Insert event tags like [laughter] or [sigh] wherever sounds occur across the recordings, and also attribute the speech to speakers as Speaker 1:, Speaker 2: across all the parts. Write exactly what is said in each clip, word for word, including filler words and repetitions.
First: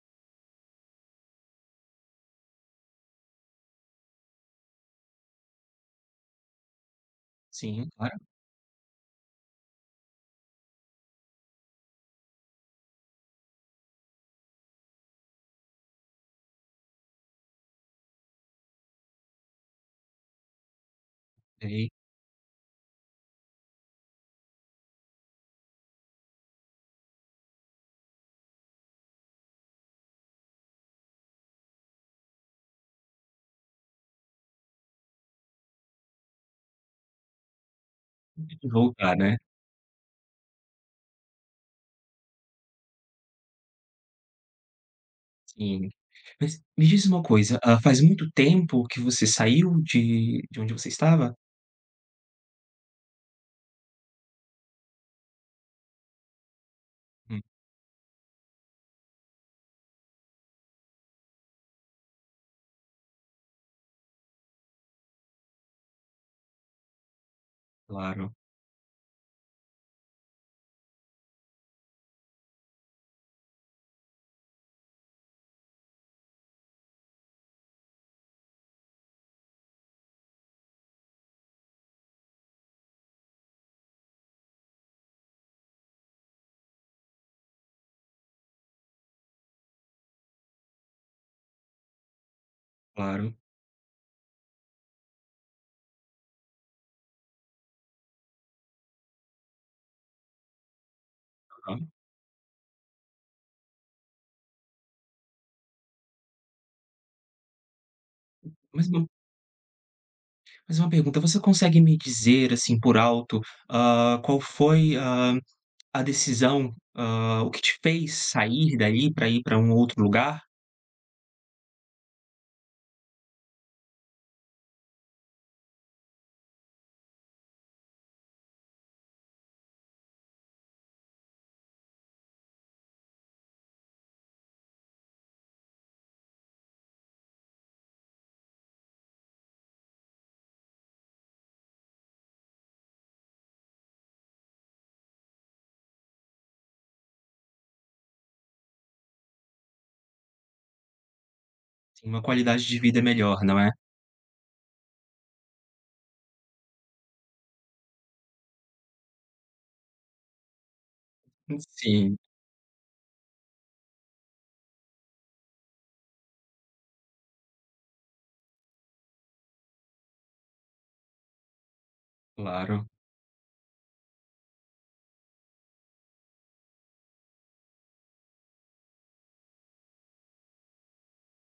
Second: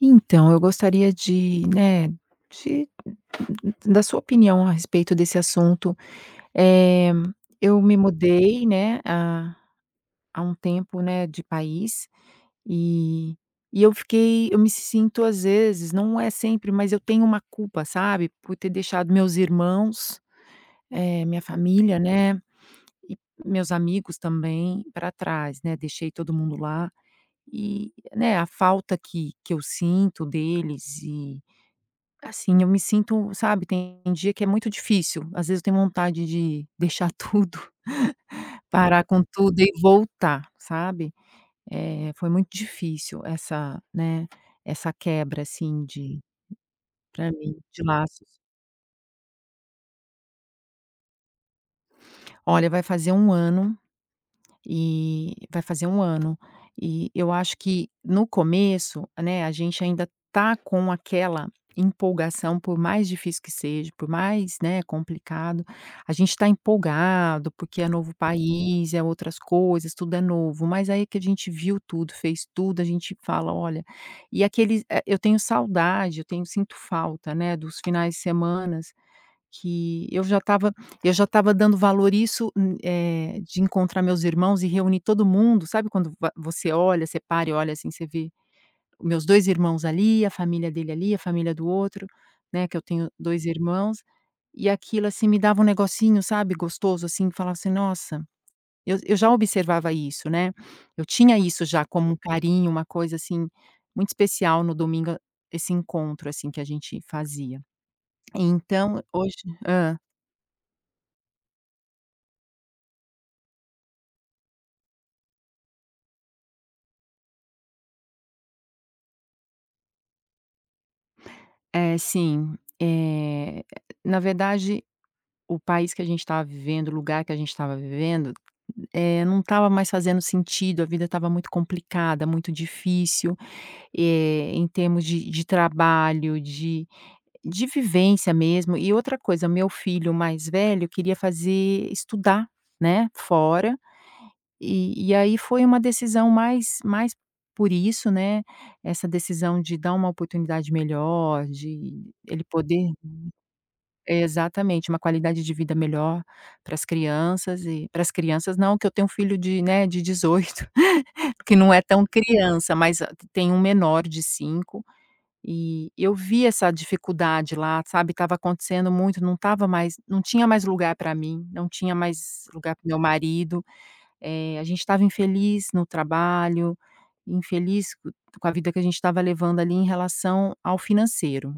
Speaker 1: Então, eu gostaria de, né, de d da sua opinião a respeito desse assunto. Eh, eu
Speaker 2: Sim,
Speaker 1: me
Speaker 2: claro.
Speaker 1: mudei, né, há há um tempo, né, de país eh, e eu fiquei eu me sinto às vezes, não é sempre, mas eu tenho uma culpa, sabe, por ter deixado meus irmãos, eh, minha
Speaker 2: Sei.
Speaker 1: família, né, e meus amigos também pra trás, né. Deixei todo mundo lá eh, né, a falta que que eu sinto deles e assim eu me sinto, sabe, tem dia que é muito difícil. Às vezes eu tenho vontade de deixar tudo parar
Speaker 2: Voltar,
Speaker 1: com
Speaker 2: né.
Speaker 1: tudo e voltar, sabe. Eh, foi muito difícil essa, né, essa quebra assim,
Speaker 2: Sim.
Speaker 1: de
Speaker 2: Mas, me diz uma
Speaker 1: pra mim,
Speaker 2: coisa, hã,
Speaker 1: de
Speaker 2: faz muito
Speaker 1: laços.
Speaker 2: tempo que você saiu de de onde você estava?
Speaker 1: Olha, vai fazer um ano eh, vai fazer um ano. E eu
Speaker 2: Hum.
Speaker 1: acho que no começo, né, a gente ainda tá com aquela empolgação, por mais difícil que seja, por mais, né, complicado, a gente tá empolgado porque é novo
Speaker 2: Claro.
Speaker 1: país, é outras coisas, tudo é novo, mas aí que a gente viu tudo, fez tudo, a gente fala: "Olha". E aqui eles eh, eu tenho saudade, eu tenho sinto falta, né, dos finais de semana que eu já estava eu já estava dando valor a isso, eh, de encontrar meus irmãos e reunir todo mundo, sabe, quando va você olha, você para e olha assim, você vê meus dois irmãos ali, a família dele ali, a família do outro, né, que eu tenho
Speaker 2: Claro.
Speaker 1: dois irmãos, e aquilo assim me dava um negocinho, sabe, gostoso assim, falava assim: "Nossa". Eu eu já observava isso, né. Eu tinha isso já
Speaker 2: Aham.
Speaker 1: como um carinho, uma coisa assim, muito especial no domingo, a esse encontro assim, que a gente fazia. Então,
Speaker 2: [unintelligible]
Speaker 1: hoje hã?
Speaker 2: Fazer uma pergunta, você consegue me dizer, assim, por alto, hã, qual foi, hã, a decisão, hã, o que te fez sair dali pra ir pra um outro lugar?
Speaker 1: Eh, sim. Eh, na verdade, o país que a gente tava vivendo, o lugar que a gente tava vivendo, eh, não tava mais fazendo sentido, a vida tava muito complicada, muito difícil, eh, em termos de de trabalho, de de vivência mesmo. E, outra coisa, meu filho mais velho queria fazer estudar, né, fora, e e aí, foi uma decisão mais mais por isso, né, essa decisão de dar uma oportunidade melhor,
Speaker 2: Sim,
Speaker 1: de
Speaker 2: uma
Speaker 1: ele
Speaker 2: qualidade de
Speaker 1: poder
Speaker 2: vida melhor, não é?
Speaker 1: exatamente, uma qualidade de vida melhor para as crianças e para as crianças não, que eu tenho um filho de, né, de dezoito que
Speaker 2: Hum,
Speaker 1: não é tão
Speaker 2: sim.
Speaker 1: criança, mas a t tenho um menor de cinco, e eu vi essa dificuldade lá, sabe, tava acontecendo muito, não tava mais não tinha mais lugar pra mim, não tinha mais lugar para
Speaker 2: Claro.
Speaker 1: o meu marido, eh, a gente tava infeliz no trabalho, infeliz co com a vida que a gente tava levando, ali, em relação ao financeiro.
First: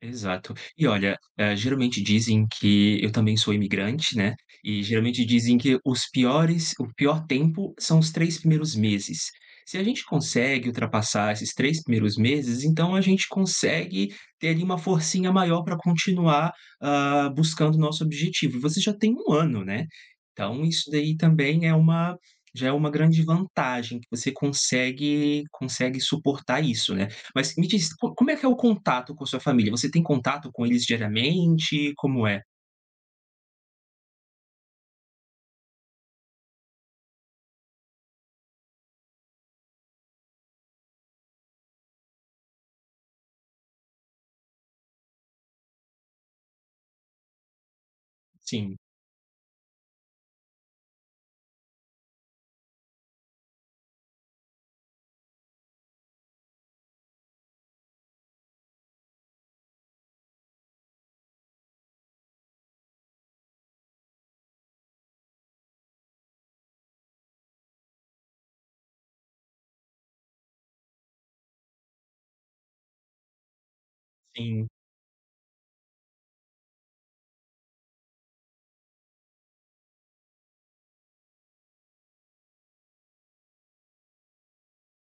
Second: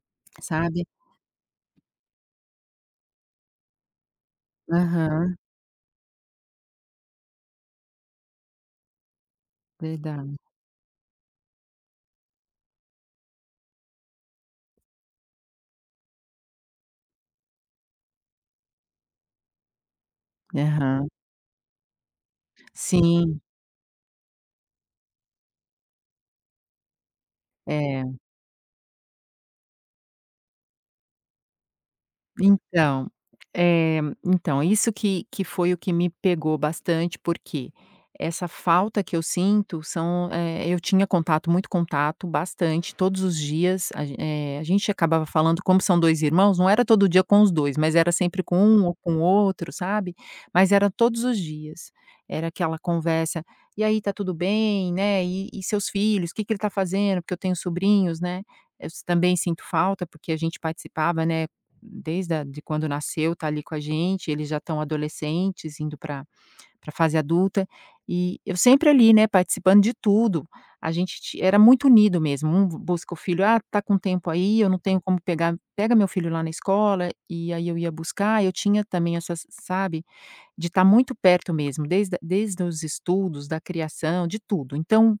Speaker 2: Exato.
Speaker 1: Sabe?
Speaker 2: E, olha, eh, geralmente, dizem que eu também sou imigrante, né, e, geralmente,
Speaker 1: Aham.
Speaker 2: dizem que os piores o pior tempo são os três primeiros meses. Se a gente
Speaker 1: Verdade.
Speaker 2: consegue ultrapassar esses três primeiros meses, então a gente consegue ter, ali, uma forcinha maior pra continuar, hã, buscando nosso objetivo. E você já tem um ano, né, então isso
Speaker 1: Aham.
Speaker 2: daí também é uma já é uma grande
Speaker 1: Sim.
Speaker 2: vantagem, que você consegue consegue suportar isso, né. Mas me diz,
Speaker 1: É.
Speaker 2: co como é que é o contato com sua família? Você tem contato com eles diariamente? Como é?
Speaker 1: Então, eh, então, isso que que foi o que me pegou bastante, porque essa falta que eu sinto são eh, eu tinha contato, muito contato, bastante, todos os dias. A ge eh, a gente acabava falando como são dois irmãos, não era todo dia com os dois, mas era sempre com
Speaker 2: Sim.
Speaker 1: um ou com outro, sabe, mas era todos os dias. Era aquela conversa: "E aí, tá tudo bem, né, e e seus filhos, o que que ele tá fazendo?", porque eu tenho sobrinhos, né, eu s também sinto falta, porque a gente participava, né, desde a de quando nasceu, tá, ali, com a gente, eles já tão adolescentes, indo pra pra fase adulta, e eu sempre, ali, né, participando de tudo, a gente ti era muito unido mesmo, um b busca o filho: "Ah, tá com tempo aí,
Speaker 2: Sim.
Speaker 1: eu não tenho como pegar pega meu filho lá na escola.", e e aí, eu ia buscar, eu tinha também essas sabe, de tá muito perto mesmo, desde desde os estudos, da criação, de tudo. Então,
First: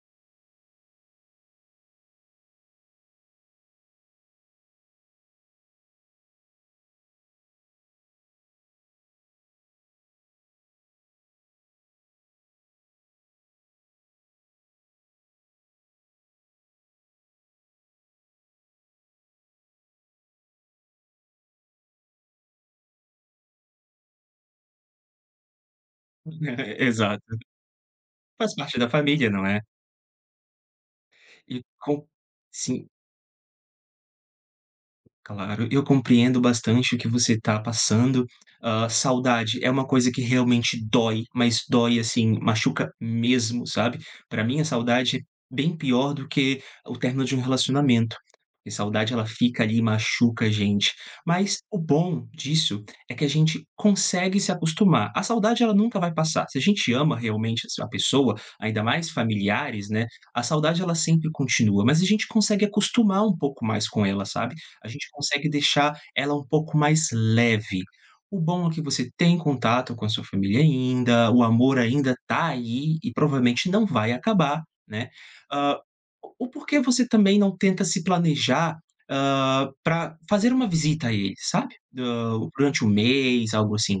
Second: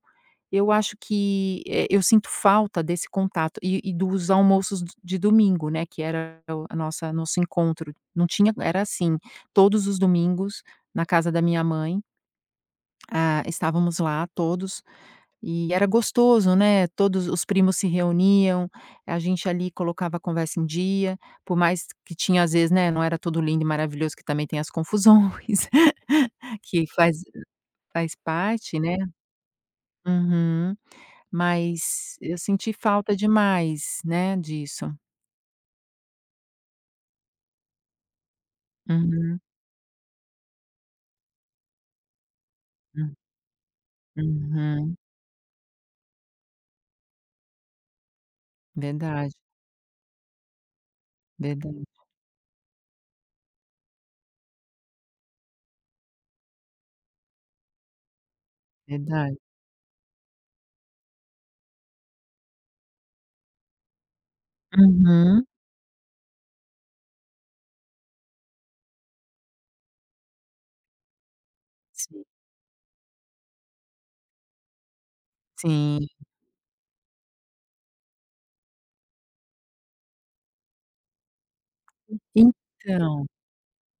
Speaker 1: eu acho que, eh, eu sinto falta desse contato e e dos almoços d de domingo, né, que era o a nossa nosso encontro, não tinha era assim, todos os domingos na casa da minha mãe hã, estávamos lá, todos, e era gostoso, né, todos os os primos se reuniam, a gente, ali, colocava a conversa em dia, por mais que tinha às vezes, né, não era tudo lindo e maravilhoso, que também tem as confusões
Speaker 2: [chuckles]
Speaker 1: que faz
Speaker 2: Exato.
Speaker 1: faz
Speaker 2: Faz parte
Speaker 1: parte,
Speaker 2: da
Speaker 1: né.
Speaker 2: família, não é?
Speaker 1: Uhum.
Speaker 2: E com
Speaker 1: Mas eu senti
Speaker 2: sim.
Speaker 1: falta demais, né, disso.
Speaker 2: Claro, eu compreendo bastante o que você tá passando, hã,
Speaker 1: Uhum.
Speaker 2: saudade é uma coisa que, realmente, dói, mas dói, assim, machuca
Speaker 1: Hum.
Speaker 2: mesmo, sabe, pra mim, a
Speaker 1: Uhum.
Speaker 2: saudade, bem pior do que o término de um relacionamento, porque saudade ela
Speaker 1: Verdade.
Speaker 2: fica ali, e machuca a gente, mas o
Speaker 1: Verdade.
Speaker 2: bom disso é que a gente consegue se acostumar, a saudade ela nunca vai passar, se a gente ama, realmente, es a pessoa, ainda mais
Speaker 1: Verdade.
Speaker 2: familiares, né, a saudade ela sempre continua, mas a gente consegue acostumar um pouco mais com ela, sabe, a gente
Speaker 1: Uhum.
Speaker 2: consegue deixar ela um pouco mais leve. O bom é que você tem contato com a sua família ainda, o amor ainda
Speaker 1: Si
Speaker 2: tá aí, e, provavelmente, não vai acabar, né, hã,
Speaker 1: Sim.
Speaker 2: o o por que você, também, não tenta se planejar, hã, pra fazer uma visita a eles, sabe, hã,
Speaker 1: E
Speaker 2: durante um
Speaker 1: então
Speaker 2: mês, algo assim?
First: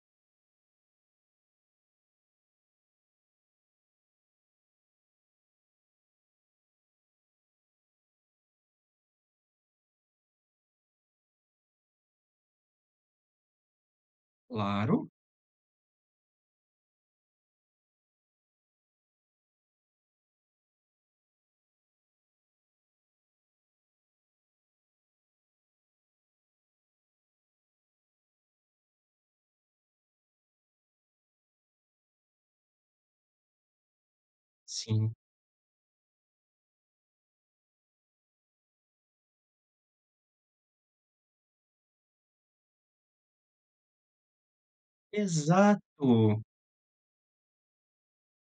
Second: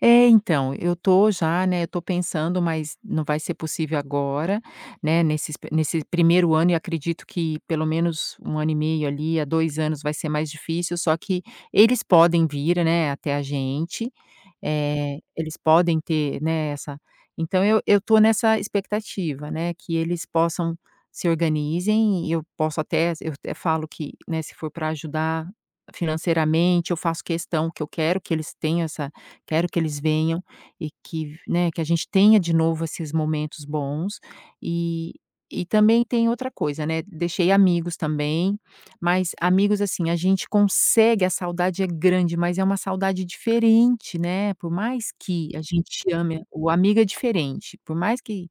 Speaker 1: É, então, eu tô já, né, eu tô pensando, mas não vai ser possível agora, né, nesses p nesse primeiro ano, e acredito que pelo menos um ano e meio, ali, a dois anos vai ser mais difícil. Só que eles podem vir, né, até a gente,
Speaker 2: Claro.
Speaker 1: eh, eles podem ter, né, essa então eu eu tô nessa expectativa, né, que eles possam se organizem e eu posso até e eu até falo que, né, se for pra ajudar financeiramente, eu faço questão, que eu quero que eles tenham essa quero que eles venham e que, né, que a gente tenha de novo esses momentos bons. E
Speaker 2: Sim.
Speaker 1: e também tem outra coisa, né, deixei amigos também, mas amigos, assim, a gente consegue. A saudade é grande, mas é uma saudade diferente, né. Por mais que a gente
Speaker 2: Exato.
Speaker 1: ame, o amigo é diferente. Por mais que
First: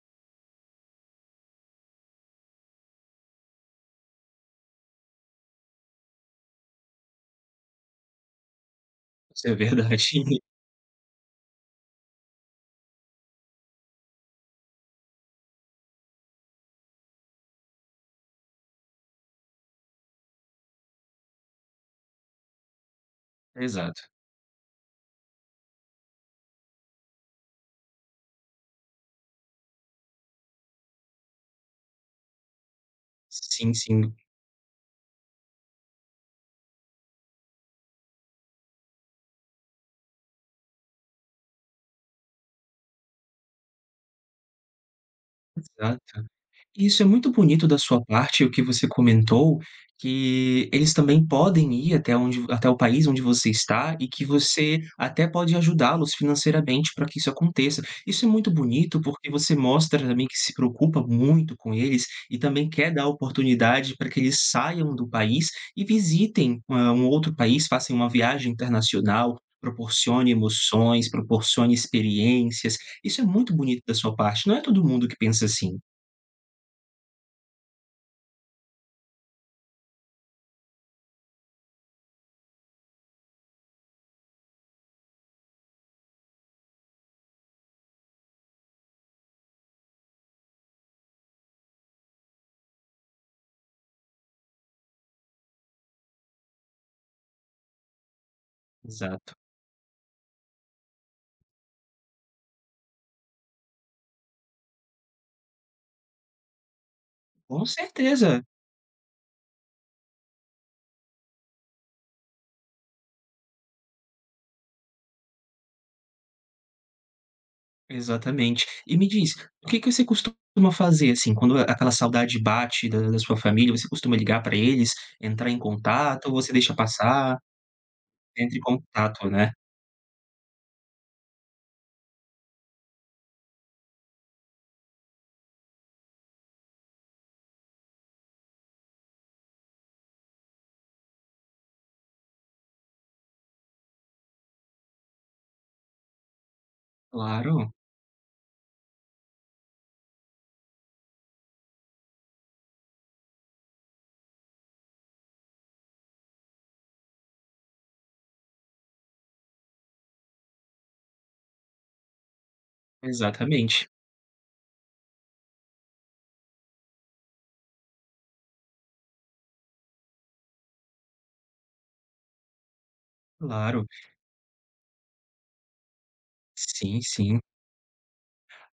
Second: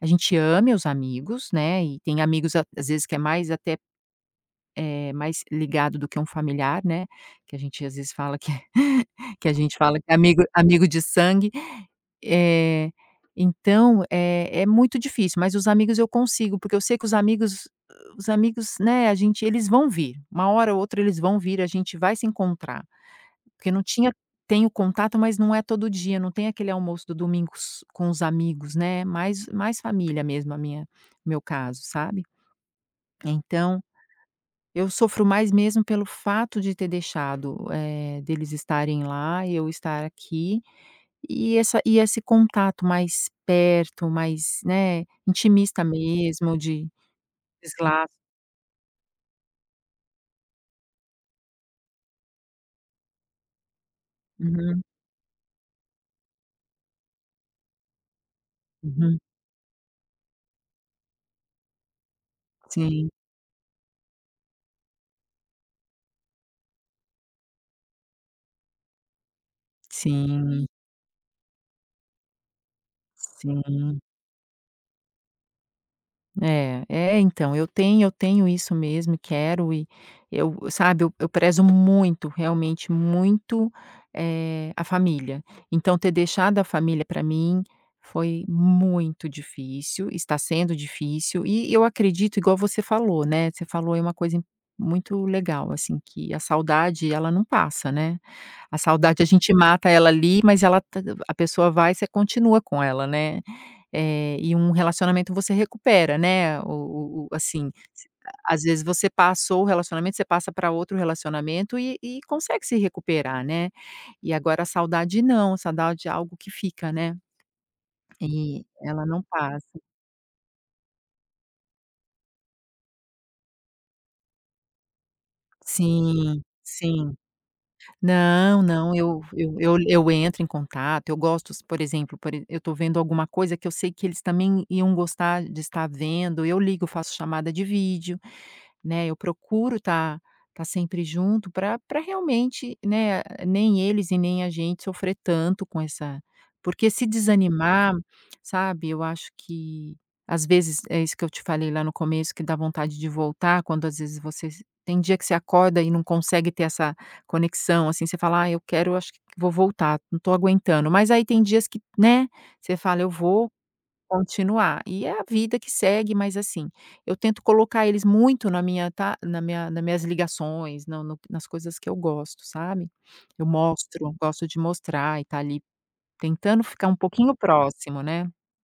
Speaker 1: a gente ame os amigos, né, e tem amigos, às vezes, que é mais até, eh, mais ligado do que um familiar, né. Que a gente, às vezes, fala que [chuckles]
Speaker 2: Isso
Speaker 1: que a
Speaker 2: é verdade.
Speaker 1: gente fala que é
Speaker 2: [chuckles]
Speaker 1: amigo amigo de sangue. Eh, então, eh, é muito difícil, mas os amigos eu consigo, porque eu sei que os amigos os amigos, né, a gente eles vão vir, uma hora ou outra, eles vão vir, a gente vai se encontrar, porque não
Speaker 2: Exato.
Speaker 1: tinha tenho contato, mas não é todo dia, não tem aquele almoço do domingo s com os amigos, né, mais mais família mesmo, a minha, meu caso, sabe.
Speaker 2: Sim,
Speaker 1: Então,
Speaker 2: sim.
Speaker 1: eu sofro mais, mesmo, pelo fato de ter deixado, eh, deles estarem lá e eu estar aqui, e essa e esse contato mais perto, mais, né, intimista
Speaker 2: Exato.
Speaker 1: mesmo, de.
Speaker 2: Isso é muito bonito da sua
Speaker 1: [unintelligible]
Speaker 2: parte, o que você comentou, que eles também podem ir até onde até o país onde você está e que você
Speaker 1: Uhum.
Speaker 2: até pode ajudá-los financeiramente pra que isso aconteça. Isso é muito bonito,
Speaker 1: Uhum.
Speaker 2: porque você mostra, também, que se preocupa muito com eles e também quer dar a
Speaker 1: Sim.
Speaker 2: oportunidade pra que eles saiam do país e visitem, hã, um outro país, façam uma viagem internacional, proporcione
Speaker 1: Sim.
Speaker 2: emoções, proporcione experiências. Isso é muito bonito da
Speaker 1: Sim.
Speaker 2: sua parte. Não é todo mundo que pensa assim.
Speaker 1: É. É, então, eu tenho eu tenho isso mesmo e quero, e eu, sabe, eu eu prezo muito, realmente, muito, eh, a família, então ter deixado a família, pra mim foi muito difícil, está sendo difícil, e eu acredito, igual você falou, né, você falou aí uma coisa muito legal, assim, que a saudade, ela não passa, né, a saudade a
Speaker 2: Exato.
Speaker 1: gente mata ela ali, mas ela tá a pessoa vai, você continua com ela, né, eh, e um relacionamento você recupera, né, o o o
Speaker 2: Com
Speaker 1: assim,
Speaker 2: certeza.
Speaker 1: às vezes você passou o relacionamento, você passa pra outro relacionamento, e e consegue se recuperar, né. E agora a saudade não, a saudade é algo que fica, né, e
Speaker 2: Exatamente. E
Speaker 1: ela
Speaker 2: me
Speaker 1: não
Speaker 2: diz,
Speaker 1: passa.
Speaker 2: o que que você costuma fazer, assim, quando a aquela saudade bate da da sua família, você costuma ligar pra eles, entrar em contato ou
Speaker 1: Sim,
Speaker 2: você deixa
Speaker 1: sim.
Speaker 2: passar? Entra em
Speaker 1: Não, não, eu
Speaker 2: contato, né?
Speaker 1: eu eu l eu entro em contato, eu gosto, por exemplo por e eu tô vendo alguma coisa que eu sei que eles também iam gostar de estar vendo, eu ligo, faço chamada de vídeo, né, eu procuro tá tá sempre junto pra pra realmente, né, nem eles e nem a gente sofrer tanto com essa porque se
Speaker 2: Claro.
Speaker 1: desanimar, sabe, eu acho que às vezes, é isso que eu te falei lá no começo, que dá vontade de voltar, quando às vezes você se tem dia que você acorda e não consegue ter essa conexão, assim, você fala: "Ai, eu quero acho que vou voltar, não tô aguentando". mas aí tem dias que, né, você fala: "Eu vou
Speaker 2: Exatamente.
Speaker 1: continuar", e é a vida que segue, mas assim, eu tento colocar eles muito na minha ta na minha nas minhas ligações, no no nas coisas que eu gosto, sabe. Eu
Speaker 2: Claro.
Speaker 1: mostro, gosto de mostrar e tá ali tentando ficar um
Speaker 2: Sim,
Speaker 1: pouquinho
Speaker 2: sim.
Speaker 1: próximo, né.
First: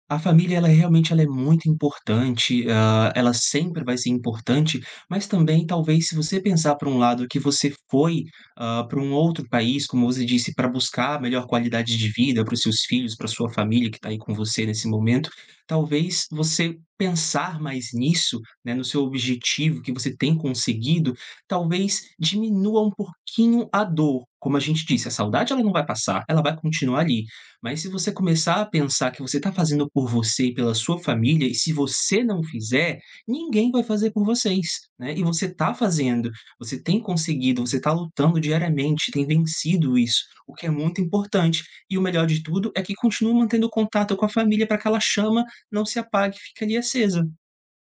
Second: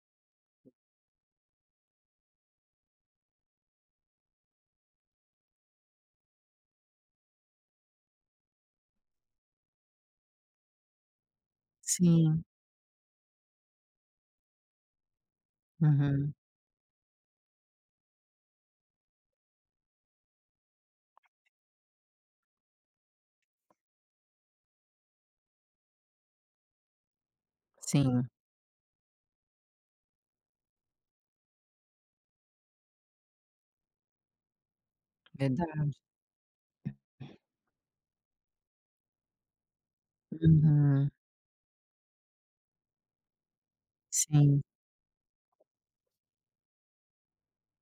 Speaker 2: A família, ela é, realmente, ela é muito importante, hã, ela sempre vai ser importante, mas também, talvez, se você pensar por um lado que você foi, hã, para um outro país, como você disse, pra buscar a melhor qualidade de
Speaker 1: Sim.
Speaker 2: vida para os seus filhos, pra sua família que tá aí com você nesse momento, talvez
Speaker 1: Uhum.
Speaker 2: você pensar mais nisso, né, no seu objetivo que você tem conseguido, talvez diminua um pouquinho a dor. Como a gente disse, a saudade ela não vai passar, ela vai continuar ali, mas se você
Speaker 1: Sim.
Speaker 2: começar a pensar que você tá fazendo por você e pela sua família e se você não fizer, ninguém vai fazer por vocês, né, e você tá
Speaker 1: Verdade.
Speaker 2: fazendo, você tem conseguido, você tá lutando diariamente, tem vencido isso, o que é muito
Speaker 1: Uhum.
Speaker 2: importante. E o melhor de tudo é que continua mantendo o contato com a
Speaker 1: Sim.
Speaker 2: família pra que ela chama não se apague, fique, ali, acesa.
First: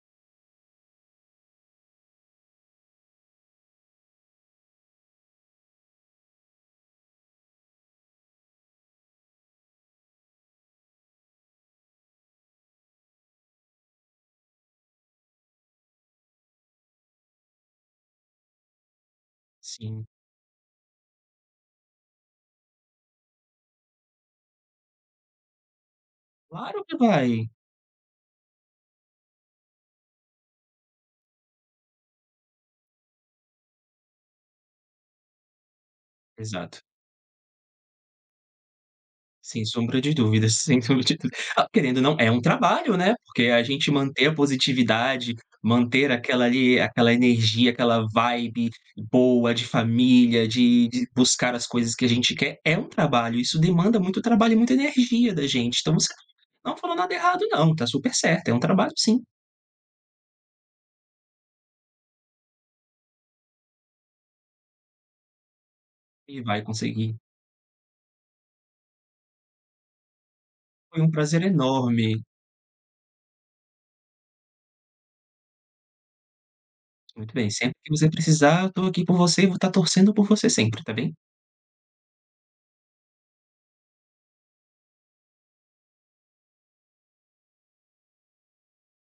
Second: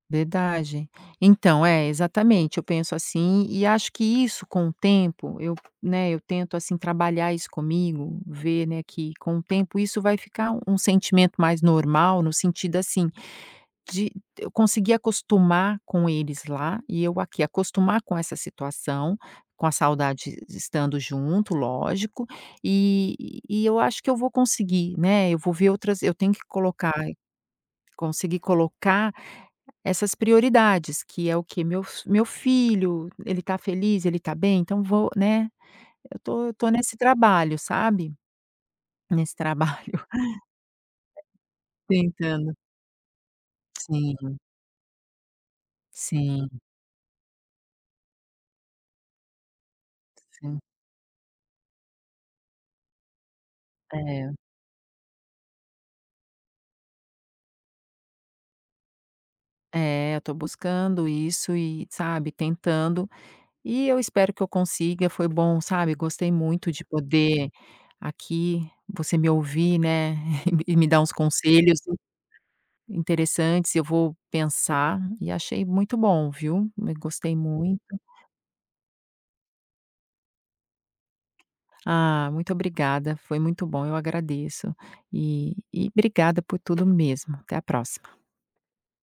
Speaker 1: Verdade. Então, é, exatamente, eu penso assim e acho que isso com o tempo, eu, né, eu tento assim trabalhar isso comigo, ver, né, que com o tempo isso vai ficar um sentimento mais normal, no sentido, assim, de eu conseguir acostumar com eles lá e eu aqui, acostumar com essa situação, com a
Speaker 2: Sim.
Speaker 1: saudade de estando junto, lógico. E e eu acho que eu vou conseguir, né. Eu vou ver outras eu tenho que
Speaker 2: Claro
Speaker 1: colocar
Speaker 2: que vai.
Speaker 1: conseguir colocar essas prioridades, que é o quê? Meu f meu filho, ele está feliz? Ele está bem? Então, vou né. Eu tô eu tô
Speaker 2: Exato.
Speaker 1: nesse trabalho, sabe, nesse
Speaker 2: Sem sombra
Speaker 1: trabalho
Speaker 2: de dúvidas, sem sombra de dúv ah,
Speaker 1: [chuckles]
Speaker 2: querendo ou não, é um
Speaker 1: Tentando.
Speaker 2: trabalho, né, porque a gente manter a
Speaker 1: Sim.
Speaker 2: positividade, manter aquela
Speaker 1: Sim.
Speaker 2: ali, aquela energia, aquela vibe boa de família,
Speaker 1: Sim.
Speaker 2: de de buscar as coisas que a gente quer, é um trabalho, isso demanda muito
Speaker 1: É.
Speaker 2: trabalho e muita energia da gente. Então você não falou nada errado, não, está super certo, é um trabalho sim.
Speaker 1: É, eu tô buscando isso e, sabe, tentando. E eu espero que eu consiga. Foi bom, sabe, gostei
Speaker 2: E vai
Speaker 1: muito de
Speaker 2: conseguir.
Speaker 1: poder aqui, você me ouvir, né, [chuckles] e m e me dar
Speaker 2: Foi um
Speaker 1: uns
Speaker 2: prazer
Speaker 1: conselhos in
Speaker 2: enorme.
Speaker 1: interessantes, e eu vou pensar e achei muito bom, viu, m
Speaker 2: Muito
Speaker 1: gostei
Speaker 2: bem, sempre
Speaker 1: muito.
Speaker 2: que você precisar, eu tô aqui por você e vou tá torcendo por você sempre, tá bem.
Speaker 1: Ah, muito obrigada, foi muito bom, eu agradeço. E e obrigada por tudo mesmo. Até a próxima.